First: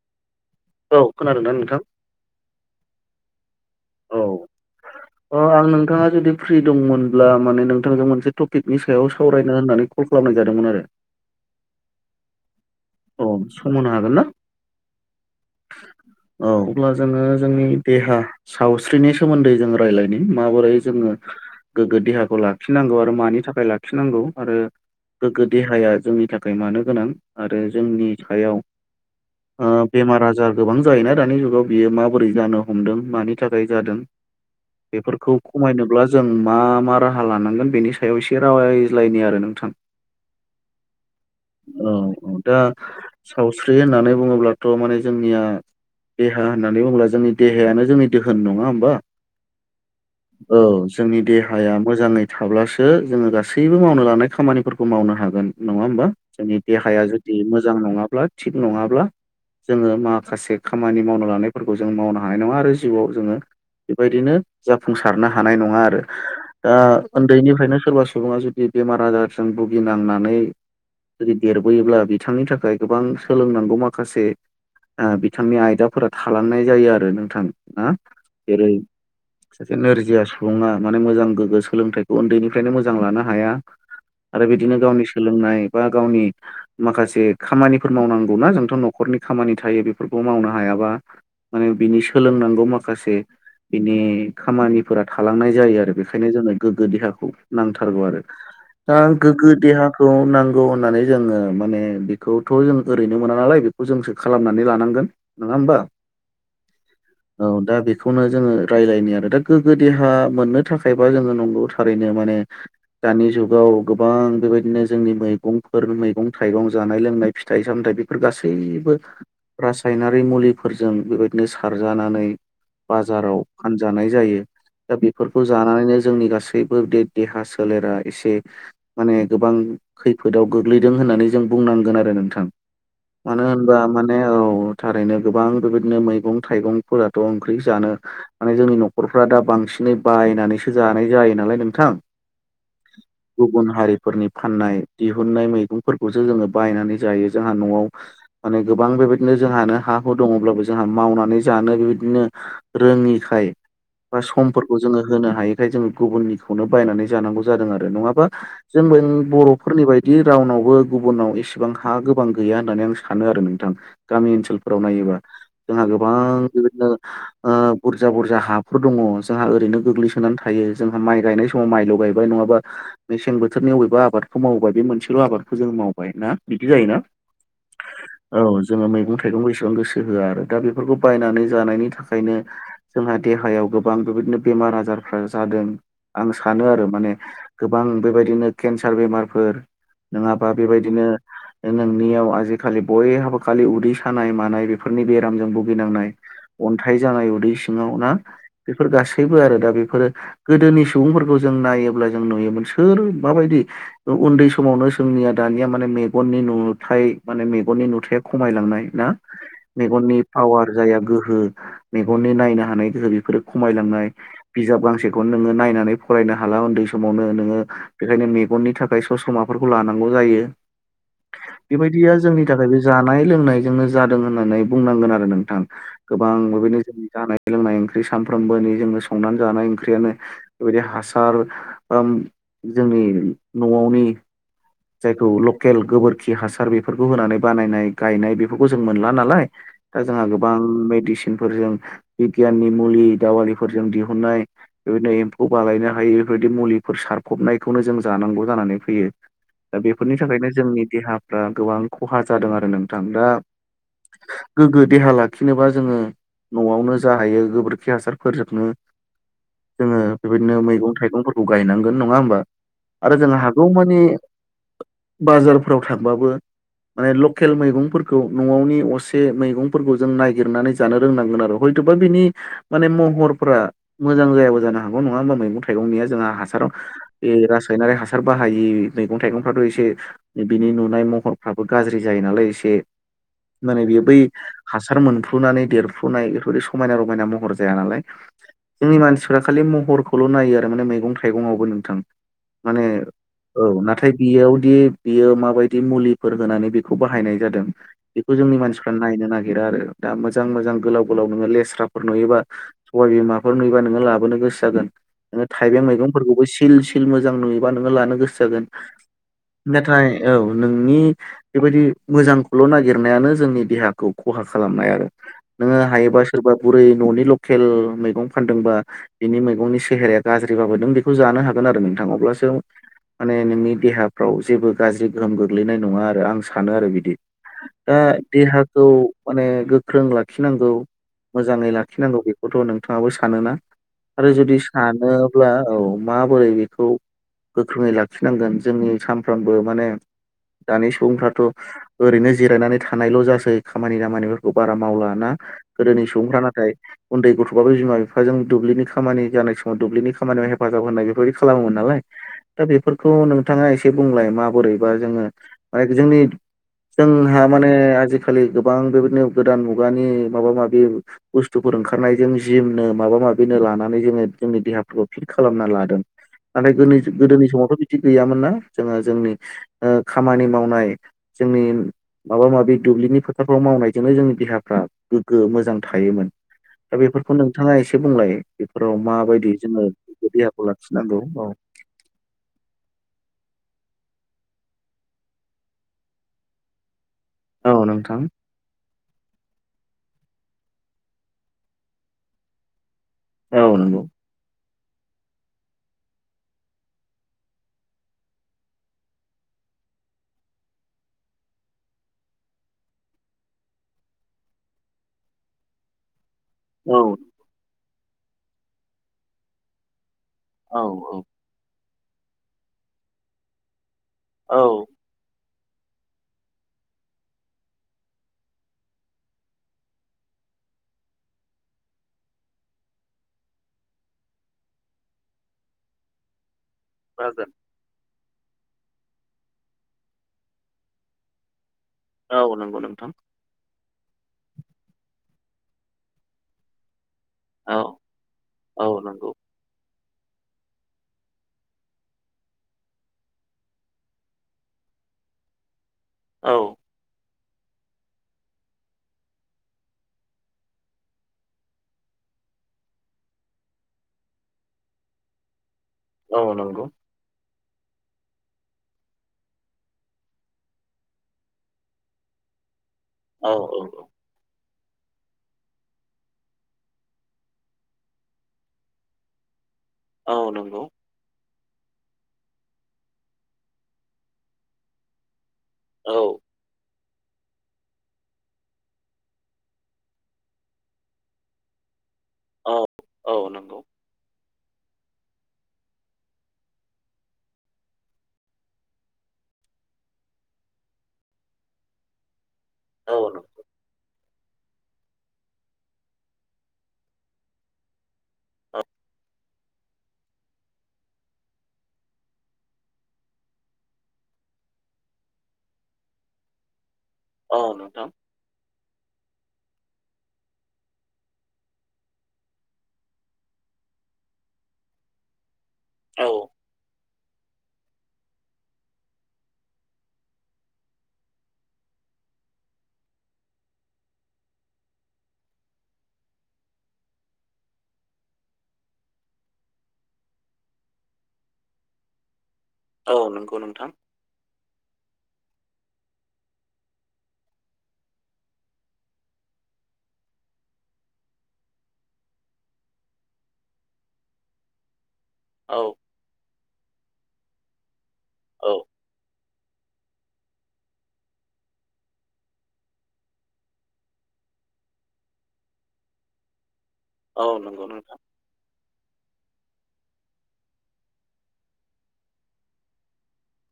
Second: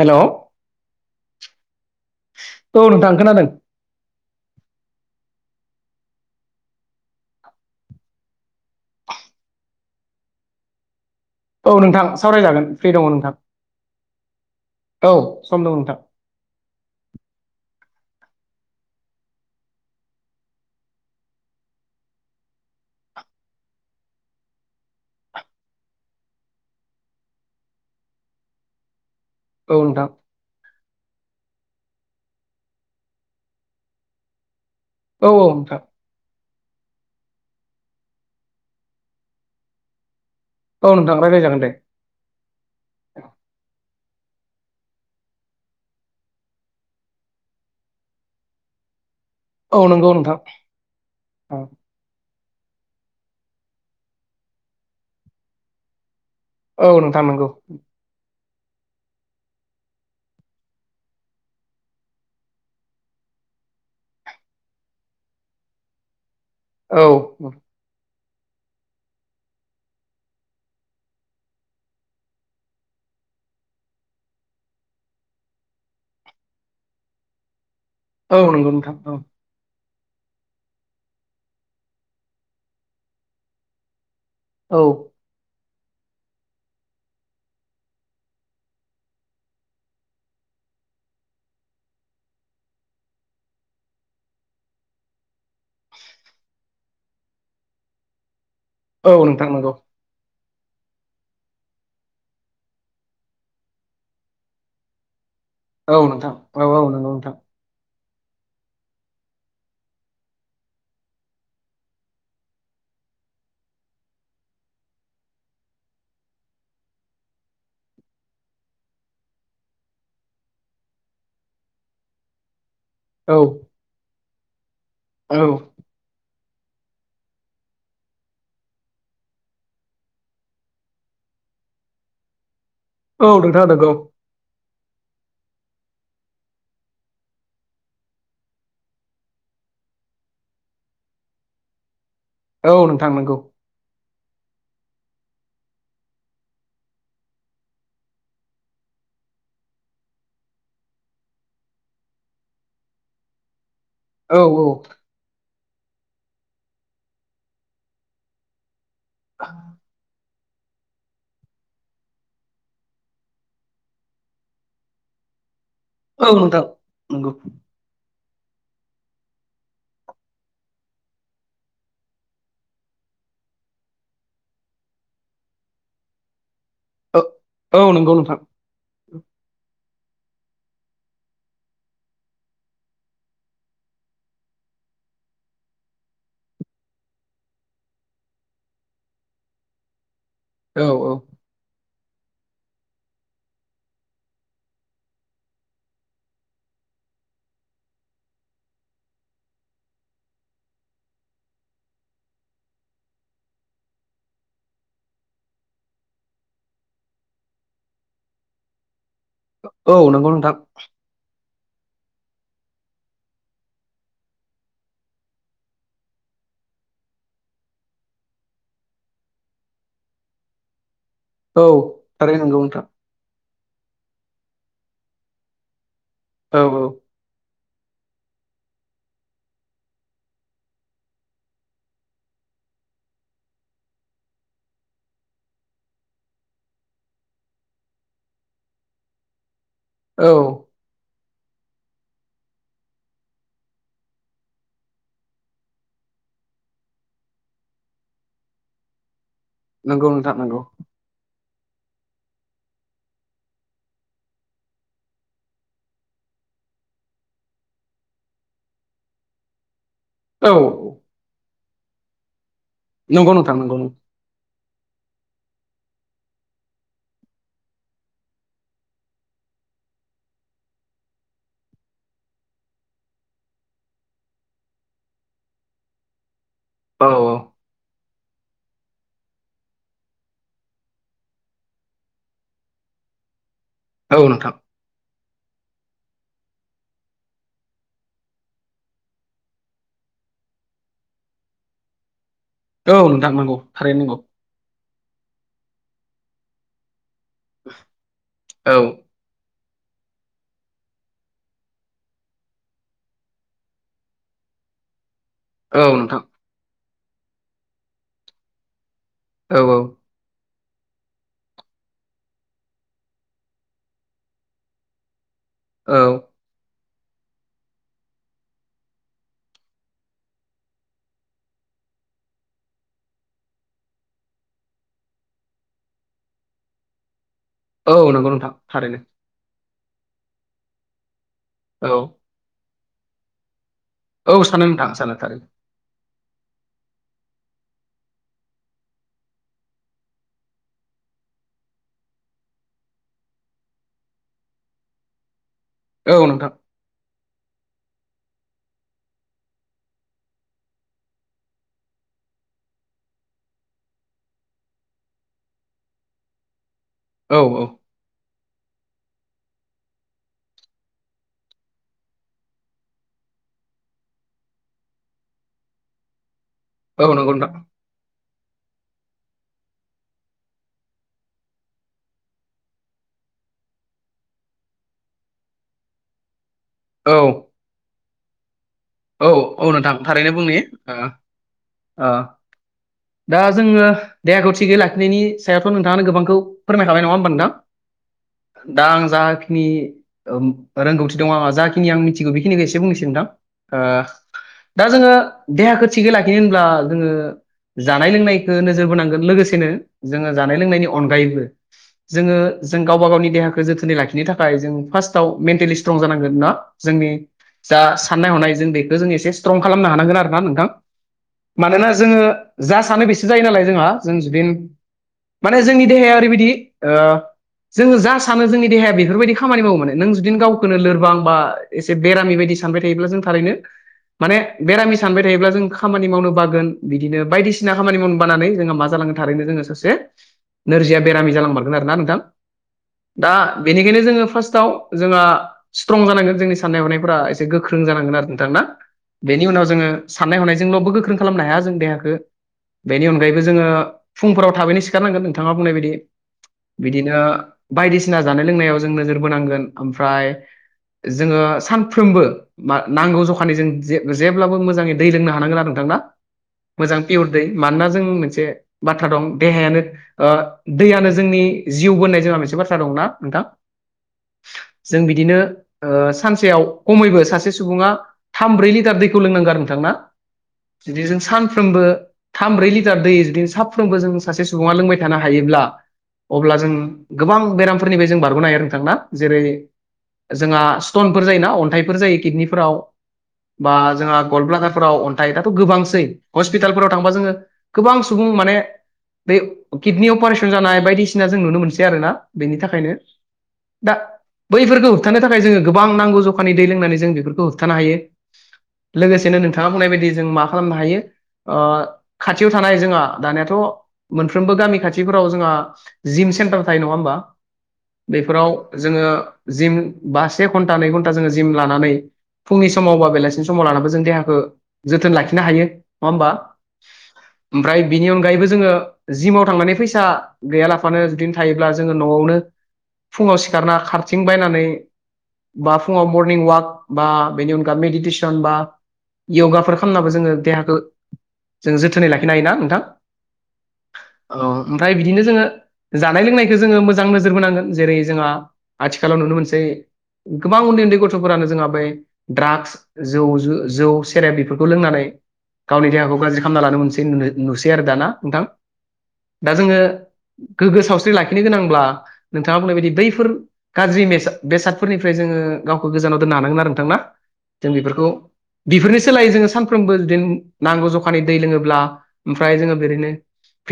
हेल' औ खोनादोंना नोंथां नोंथां खोनादों अ आं नोंथाङा जुदि फ्रि दंमोनब्ला माने नोंथांखौ मोनसे टपिकनि सायाव सावरायनो होननानै खल खालामनाय जादोंमोन आरो औ नोंथां सावरायजागोन फ्रि दङ औ नोंथां समहोनो हागोन ना औ सम दं नोंथां औ अब्ला जोङो जोंनि देहा सावस्रिनि सोमोन्दै जों रायज्लायनो माबोरै जोङो गोग्गो देहाखौ लाखिनांगौ आरो मानि थाखाय लाखिनांगौ आरो गोग्गो देहाया जोंनि थाखाय मानो गोनां आरो जोंनि सायाव औ नोंथां बेमार आजार गोबां जायोना दानि जुगाव बियो माबोरै जानो हमदों मानि थाखाय जादों औ बेफोरखौ औ नोंथां खमायनोब्ला जों आं मा मा राहा लानांगोन बेनि सायाव एसे रायज्लायनि आरो नोंथां औ नोंथां रायलाय जागोन दे दा सावस्रि होननानै बुङोब्लाथ' माने जोंनिया देहा होननानै बुङोब्ला जोंनि देहायानो जोंनि दोहोन नङा होमबा औ नंगौ नोंथां औ जोंनि देहाया मोजाङै थाब्लासो जोङो गासैबो मावनो लानाय खामानिफोरखौ मावनो हागोन नङा होमबा जोंनि औ देहाया नोंथां जुदि नंगौ मोजां नङाब्ला थिग नङाब्ला जोङो माखासे खामानि मावनो लानायफोरखौ जों मावनो हानाय नङा आरो जिउआव जोङो बेबायदिनो जाफुंसारनो हानाय नङा आरो दा औ उन्दैनिफ्रायनो सोरबा सुबुा जुदि बेमार आजारजों भुगिनांनानै जुदि देरबोयोब्ला बि बिथांनि थाखाय गोबां सोलोंनांगौ माखासे बिथांनि आयदाफोरा थालांनाय जायो आरो नोंथां औ नंगौ नोंथां औ एसे नोरजिया सुबुङा माने मोजां गोग्गो सोलोंथाइखौ उन्दैनिफ्रायनो मोजां लानो हाया आरो बिदिनो औ गावनि सोलोंनाय बा गावनि माखासे खामानिफोर मावनांगौनाा जोंथ' न'खरनि खामानि थायो बेफोरखौ मावनो हायाबा माने बिनि सोलोंनांगौ माखासे बिनि खामानिफोरा थालांनाय जायो आरो बेखायनो जोंनो गोग्गो देहाखौ नांथारगौ आरो दा औ नोंथां गोग्गो नंगौ देहाखौ नांगौ होननानै जोङो माने बेखौथ' जों ओरैनो मोना नालाय बेखौ जोंसो खालामनानै लानांगोन नङा होमबा औ नोंथां औ औ नंगौ नोंथां औ दा बे बेखौनो जोङो रायज्लायनो आरो दा गोग्गो देहा मोननो थाखायबा जोङो नंगौ थारैनो माने दानि जुगाव गोबां बेबायदिनो जोंनि मैगंफोर मैगं थाइगं जानाय लोंनाय फिथाइ सामथाइ बेफोर गासैबो रासायनारि मुलिफोरजों बेबायदिनो सारजानानै औ बाजाराव फानजानाय जायो दा औ बेफोरखौ जानानैनो जोंनि गासैबो गासैबो बे देहा सोलेरा एसे माने गोबां खैफोदाव गोग्लैदों होननानै जों बुंनांगोन आरो नोंथां औ मानो नोंथां होनबा नंगौ माने औ थारैनो गोबां बेबायदिनो मैगं थाइगंफोराथ' ओंख्रि जानो माने जोंनि न'खरफ्रा दा बांसिन नै बायनानैसो जानाय जायो नालाय नोंथां औ नोंथां नोंगौ फोरनि फाननाय दिहुननाय मैगंफोर जोङो बायनानै जायो जोंहा न'आव माने गोबां बेबायदिनो जोंहानो हा हु दङब्लाबो जोंहा मावनानै जानो बेबायदिनो रोङिखाय बा औ समफोरखौ जोङो होनो हायिखाय जोङो गुबुननिखौनो बायनानै जानांगौ जादों आरो नङाबा जों [unintelligible] बर'फोरनि बायदि रावनावबो गुबुनाव एसेबां हा गोबां गैया होननानै आं सानो आरो नोंथां गामि ओनसोलफोराव नायोबा जोंहा गोबां औ नोंथां बेबादिनो नंगौ [unintelligible] बुरजा बुरजा हाफोर दङ जोंहा ओरैनो गोग्लैसोनानै थायो जोंहा माइ गायनाय समाव माइल' गायबाय नङाबा मेसें बोथोरनि बबेबा आबादखौ मावोबा बे मोनसेल' आबाद जों मावबाय ना बिदि जायोना औ औ नंगौ नोंथां औ जोङो मैगं थाइगंबो बेसेबां गोसो होआ आरो दा बेफोरखौ बायनानै जानायनि थाखायनो जोंहा देहायाव गोबां बेबायदिनो बेमार आजार जादों आं सानो आरो माने गोबां बेबायदिनो केन्सार बेमारफोर नङाबा औ बेबायदिनो औ नोंनियाव आजिखालि बयहाबो खालि उदै सानाय मानाय बेफोरनि बेरामजों भुगिनांनाय अन्थाइ जानाय उदै सिङाव ना बेफोर गासैबो आरो दा बेफोरो गोदोनि सुबुंफोरखौ जों जों नायोब्ला जों नुयोमोन सोर माबायदि उन्दै समावनो जोंनिया दानिया माने मेगननि नुथाय माने मेगननि नुथाया खमायलांनाय ना औ मेगननि नंगौ नोंथां पावार जाया गोहो मेगननि नायनो हानाय गोहो बेफोरो खमायलांनाय बिजाब गांसेखौनो नोङो नायनानै फरायनो हाला उन्दै समावनो नोङो बेखायनो मेगननि थाखाय ससमाफोर लांगौ जायो औ बेबायदिया थारै जोंनि नंगौ थाखाय बे नोंथां जानाय लोंनाय जोंनो जादों होननानै बुंनांगोन आरो नोंथां गोबां औ औ बेबादिनो [unintelligible] जानाय लोंनाय ओंख्रि सानफ्रोमबोनि जोंनो संनानै जानाय ओंख्रियानो बेबायदि हासार जोंनि न'आवनि जायखौ लकेल गोबोरखि हासार बेफोरखौ होनानै बानायनाय गायनाय बेफोरखौ जों मोनला नालाय दा जोंहा औ गोबां मेदिसिन फोरजों बिगियाननि मुलि दावालिफोरजों दिहुननाय बेबायदिनो एम्फौ बालायनो हायो बेफोर मुलिफोर सारफबनायखौनो जों जानांगौ जानानै फैयो दा नंगौ बेफोरनि नोंथां थाखायनो नंगौ जोंनि देहा फ्रा गोबां खहा जादों आरो नोंथां दा गोग्गो देहा लाखिनोबा जोङो न'आवनो जा हायो गोबोरखि हासारफोरजोंनो जोङो औ बेबायदिनो मैगं थाइगंफोरखौ गायनांगोन नङा होमबा आरो नंगौ जों नोंथां नंगौ नंगौ हागौमानि बाजारफोराव थांबाबो माने लकेल मैगंफोरखौ न'आवनि असे मैगंफोरखौ जों नायगिरनानै जानो रोंनांगोन आरो हय थ'बा बिनि माने महरफोरा मोजां जायाबो जानो हागौ नङा होमबा मैगं थाइगंनिया जोंहा हासार औ [unintelligible] इ रासायनारि हासार बाहायि मैगं थाइगंफ्राथ' एसे बिनि नुनाय महरफ्राबो गाज्रि जायो नालाय एसे माने बेयो बै औ नोंथां हासार मोन फ्रुनानै देरफ्रुनाय बेफोरबायदि समायना रमायना महर जाया नालाय जोंनि मानसिफ्रा खालि महरखौल' नायो आरो माने मैगं थाइगंआवबो नोंथां माने औ नोंथां नांगौ औ नाथाय बेयावदि बियो माबायदि मुलिफोर होनानै बेखौ बाहायनाय जादों बेखौ जोंनि औ मानसिफ्रा नायनो नागिरदों नागिरा आरो दा मोजां मोजां गोलाव गोलाव नोङो लेस्राफोर नुयोबा सबाइ बिमाफोर नुयोबा लाबोनो गो सो जागोन नोङो थाइबें औ नोंथां मैगंफोरखौबो सिल सिल मोजां नुयोबा नोङो लानो गोसो जागोन। नाथाय औ नोंनि बेबायदि मोजांखौल' नागिरनायानो जोंनि देहाखौ खहा खालामनाय आरो। नोङो हायोबा सोरबा बुरै न'नि लकेल मैगं फानदोंबा बिनि मैगंनि सेहेराया गाज्रि बाबोदों बेखौ जानो हागोन आरो नोंथ थां अब्लासो माने नोंनि देहाफ्राव जेबो गाज्रि गोहोम गोग्लैनाय नङा आरो आं सानो आरो बिदि। औ दा नंगौ नोंथां देहाखौ थारैनो माने गोख्रों लाखिनांगौ मोजाङै औ लाखिनांगौ बेखौथ' नोंथाङाबो सानोना आरो औ जुदि सानो नोंथां सानो थारैनो सानोब्ला औ माबोरै बेखौ गोख्रोङै लाखिनांगोन जोंनि सानफ्रोमबो माने दानि सुबुंफ्राथ' ओरैनो जिरायनानै थानायल' जासै खामानि दामानिफोरखौ बारा मावला ना गोदोनि औ सुबुंफ्रा नोंथां नाथाय उन्दै गथ'बाबो बिमा बिफाजों दुब्लिनि खामानि जानाय समाव दुब्लिनि खामानियाव हेफाजाब होनाय बेफोर बायदि खालामोमोन नालाय दा बेफोरखौ नोंथाङा एसे बुंलाय माबोरै बा जोङो माने जोंनि औ जोंहा औ माने आजि खालि गोबां बेबायदिनो गोदान मुगानि माबा माबि बुस्थुफोर ओंखारनायजों जिमनो माबा माबिनो लानानै जोङो जोंनि देहाफोरखौ फिट खालामना लादों। नाथाय गोद औ नंगौ गोदोनि नोंथां समावथ' बिदि गैयामोन ना जोङो जोंनि ओ खामानि मावनाय जोंनि माबा माबि दुब्लिनि फोथारफ्राव मावनायजोंनो जोंनि देहाफ्रा गोग्गो मोजां थायोमोन। दा औ बेफोरखौ नोंथाङा एसे बुंलाय बे र औ माबायदि औ जोङो नोंथां बे देहाखौ लाखिनांगौ औ आ दा जोङो देहाखौ थिगै लाखिनायनि सायावथ' नोंथाङानो गोबांखौ फोरमायखाबाय नङा औ नोंथां थां दा आं जाखिनि रोंगौथि दं आंहा जाखिनि आं मिथिगौ बेखिनिखौ एसे बुंनोसै नोंथां औ ओ नंगौ। दा जोङो देहाखौ थिगै लाखिनो होनब्ला जोङो जानाय लोंनायखो नोजोर बोनांगोन। लोगोसेनो जोङो जानाय लोंनायनि अनगायैबो जोङो जों गावबा गावनि देहाखौ जोथोनै लाखिनो थाखाय जों फार्स्टआव मेन्टेलि स्ट्रं जानांगोन ना औ जोंनि जा साननाय हनाय जों बेखौ जों एसे स्ट्रं खालामनो हानांगोन आरो ना नोंथां। औ मानोना जोङो जा सानो बेसो जायो नालाय जोंहा जों जुदिन औ औ माने जोंनि देहाया ओरैबायदि जोङो जा सानो जोंनि देहाया बेफोर बायदि खामानि मावो मोने नों नों जुदिनो गावखौनो लोरबां बा एसे बेरामि बायदि सानबाय थायोब्ला जों थारैनो माने बेरामि सानबाय थायोब्ला जों खामानि मावनो बागोन बिदिनो जागोन बायदिसिना खामानि मावनो मा जालाङो जोङो सासे नोरजिया बेरामि जां खोनादोंना नोंथां? औ नंगौ नोंथां दा बेनिखायनो जोङो फार्स्टआव जोंहा स्ट्रं जानांगोन जोंनि साननाय हनायफ्रा एसे औ गोख्रों जानांगोन आरो। नोंथां ना औ नंगौ बेनि उनाव जोङो साननाय हनायजोंल'बो गोख्रों खालामनो हाया जों देहाखो बेनि अनगायैबो जोङो फुंफोराव थाबैनो सिखारनांगोन नोंथाङा बुंनाय बायदि औ बिदिनो बायदिसिना जानाय लोंनायाव जों नोजोर बोनांगोन ओमफ्राय जोङो सानफ्रोमबो नांगौ जखानि जों जे-जेब्लाबो मोजाङै दै लोंनो हानांगोन आरो नोंथां औ नंगौ मोजां पियर दै। मानोना जों मोनसे बाथ्रा दं देहायानो दैयानो जोंनि जिउबो होननाय जोंहा मोनसे बाथ्रा दंना थां। औ जों बिदिनो ओ सानसेयाव खमैबो सासे सुबुङा थाम ब्रै लिटार दैखौ लोंनांगो आरोना नोंथां ना औ नंगौ जुदि जों सा साफ्रोमबो थाम ब्रै लिटार दै जुदि साफ्रोमबो जों सासे सुबुङा लोंबाय थानो हायोब्ला औ अब्ला जों गोबां बेरामफोरनिफ्राय जों बारग'नो हायो नोंथां जेरै जोंहा स्टनफोर जायोना अन्थाइफोर औ औ नंगौ फोराव अन्थाइ दाथ' गोबांसै हस्पिटालफोराव थांबा जोङो गोबां सुबुं माने बे किडनि अपारेसन जानाय बायदिसिना जों नुनो मोनसै आरो ना बेनि थाखायनो औ नंगौ दा बैफोरखौ होबथानो थाखाय जोङो गोबां नांगौ जखानि दै लोंनानै जों बेफोरखौ होबथानो हायो। औ लोगोसेनो नोंथाङा बुंनाय बायदि जों मा खालामनो हायो ओ खाथियाव थानाय जोंहा दानियाथ' मोनफ्रोमबो गामि खाथिफोराव जोंहा जिम सेनतार थायो नङा ओमबा औ नोंथां जोङो जिम बा से घन्टा नै घन्टा जोङो जिम लानानै फुंनि समाव बा बेलासिनि समाव लानाबो जों देहाखौ जोथोन लाखिनो हायो। नङा ओमबा औ ओमफ्राय बिनि अनगायैबो जोङो जिमाव थांनानै फैसा गैया लाफानो जुदि थायोब्ला जोङो न'वावनो फुङाव सिखारना खारथिं बायनानै बा फुङाव मरनिं अवाक बा बेनि अनगा मेडिटेसन बा यगाफोर खालामनाबो जोङो देहाखौ जों जोथोनै लाखिनो हायोना नोंथां औ नंगौ नोंथां औ ओमफ्राय बिदिनो जोङो जानाय लोंनायखो जोङो मोजां नोजोर बोनांगोन जेरै जोंहा आथिखालाव नुनो मोनसै गोबां उन्दै उन्दै गथ'फोरानो जोंहा बै ड्राकस जौ सेरेब बेफोरखौ लोंनानै औ गावनि देहाखौ गाज्रि खालामना लानो मोनसै नुसै आरो दा ना नोंथां औ दा जोङो गोग्गो सावस्रि लाखिनो गोनांब्ला नोंथाङा बुंनाय बायदि बैफोर गाज्रिद बेसादफोरनिफ्राय जों ङो गावखौ गोजानाव दोननो हानांगोन आरो नोंथां ना औ जों नंगौ बेफोरखौ नोंथां बेफोरनि सोलायै जो सानफ्रोमबो बिदिनो नांगौ जखानि दै लोङोब्ला ओमफ्राय जोङो बिरैनो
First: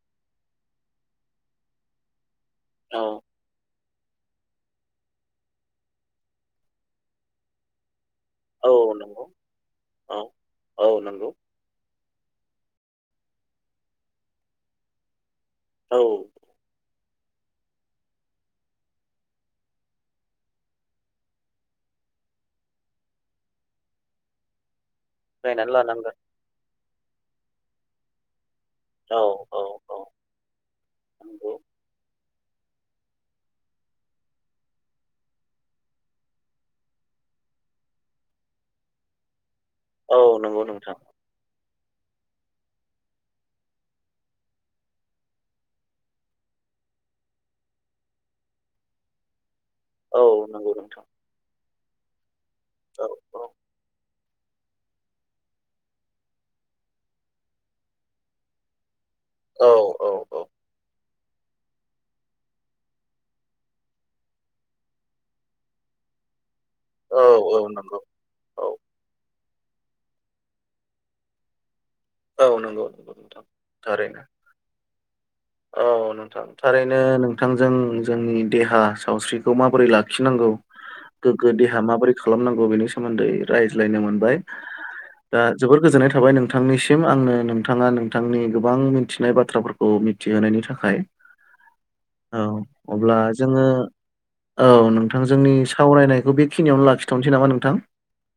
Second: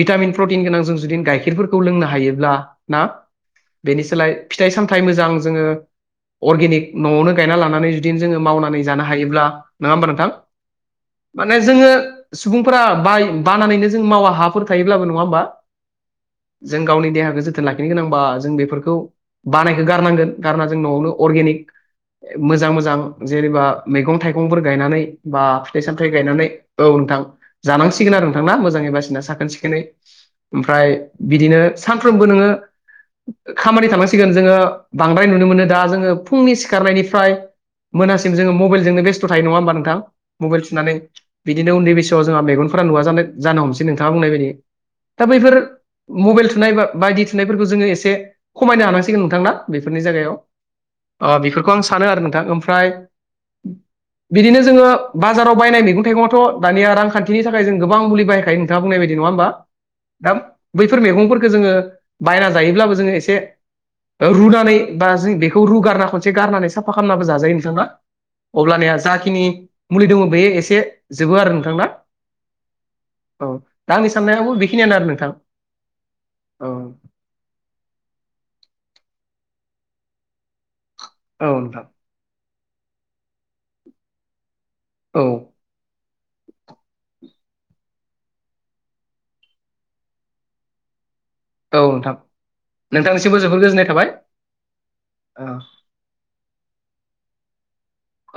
भिटामिन प्रटिन गोनां जों जुदि गाइखेरफोरखौ लोंनो हायोब्ला ना औ बेनि सोलाय फिथाइ सामथाइ मोजां जोङो अर्गेनिक न'वावनो गायना लानानै जोङो औ मावनानै जानो नंगौ हायोब्ला नङा होमबा औ नोंथां औ नंगौ माने जोङो सुबुंफोरा बाय बानानैनो जों मावा हाफोर थायोब्लाबो नङा होमबा औ जों गावनि देहाखौ जोथोन लाखिनो गोनांबा जों बेफोरखौ बानायखो गारनांगोन गारना जों न'वावनो अर्गेनिक [inaudible] मोजां मोजां जेनेबा मैगं थाइगंफोर गायनानै बा नायनानै फिथाइ सामथाइ लानांगोन गायनानै औ नोंथां जानांसिगोन आरो नोंथांना मोजाङै बासिना औ साखोन औ सिखोनै औ ओमफ्राय नंगौ बिदिनो सानफ्रोमबो नोङो खामानि थानांसिगोन जोङो बांद्राय नुनो मोनो दा जोङो फुंनि सिखारनायनि फ्राय मोनासिम जोङो मबेलजोंनो बेस्थ' थायो नङा होमबा नोंथां औ मबेल नंगौ थुनानै नोंथां बिदिनो उन्दै बैसोआव जोंहा मेगनफोरा नुवा जानाय जानो हमसै नोंथाङा बुंनाय बायदि दा बैफोर मबेल थुनाय बा बायदि थुनायफोरखौ जोङो एसे खमायनो हानांसिगोन नोंथांना बेफोरनि औ जायगायाव नंगौ नोंथां ओ बेफोरखौ आं सानो आरो नोंथां ओमफ्राय औ औ बिदिनो जोङो बाजाराव बायनाय मैगं थाइगङाथ' दानिया रांखान्थिनि थाखाय जों गोबां मुलि बायखायो नोंथाङा बुंनाय बायदि नङा ओमबा औ औ दा औ बैफोर मैगंफोरखौ जोङो बायना जायोब्लाबो जोङो एसे रुनानै बा जों बेखौ रुगारना खनसे गारनानै साफा औ खालामनाबो जाजायो औ नोंथाङा नंगौ औ अब्लानिया जाखिनि मुलि दङ बेयो एसे जोबो आरो नोंथांना? औ नंगौ नंगौ नोंथां थारैनो खियानो आरो नोंथां औ नोंथां औ थारैनो नोंथांजों जोंनि देहा सावस्रिखौ माबोरै लाखिनांगौ गोग्गो औ देहा नोंथां माबोरै खालामनां गौ बेनि सोमोन्दै रायज्लायनो मोनबाय औ दा जोबोद गोजोननाय थाबाय नोंथांनिसिम आंनो नोंथाङा नोंथांनि गोबां मिथिनाय बाथ्राफोरखौ थि होनायनि थाखाय औ नोंथां औ अब्ला नोंथांनिसिमबो जोबोर जोङो गोजोननाय थाबाय औ नोंथां औ जोंनि सावरायनायखौ बेखिनियावनो लाखिथ'नोसै नामा नों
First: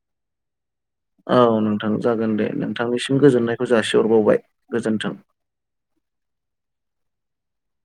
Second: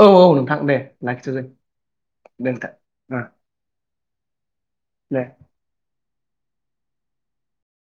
औ औ नोंथां दे लाखिथ'सै औ नोंथां जागोन दे नोंथांनिसिम गोजोननायखौ जासिहरबावबाय। गोजोन्थों। दे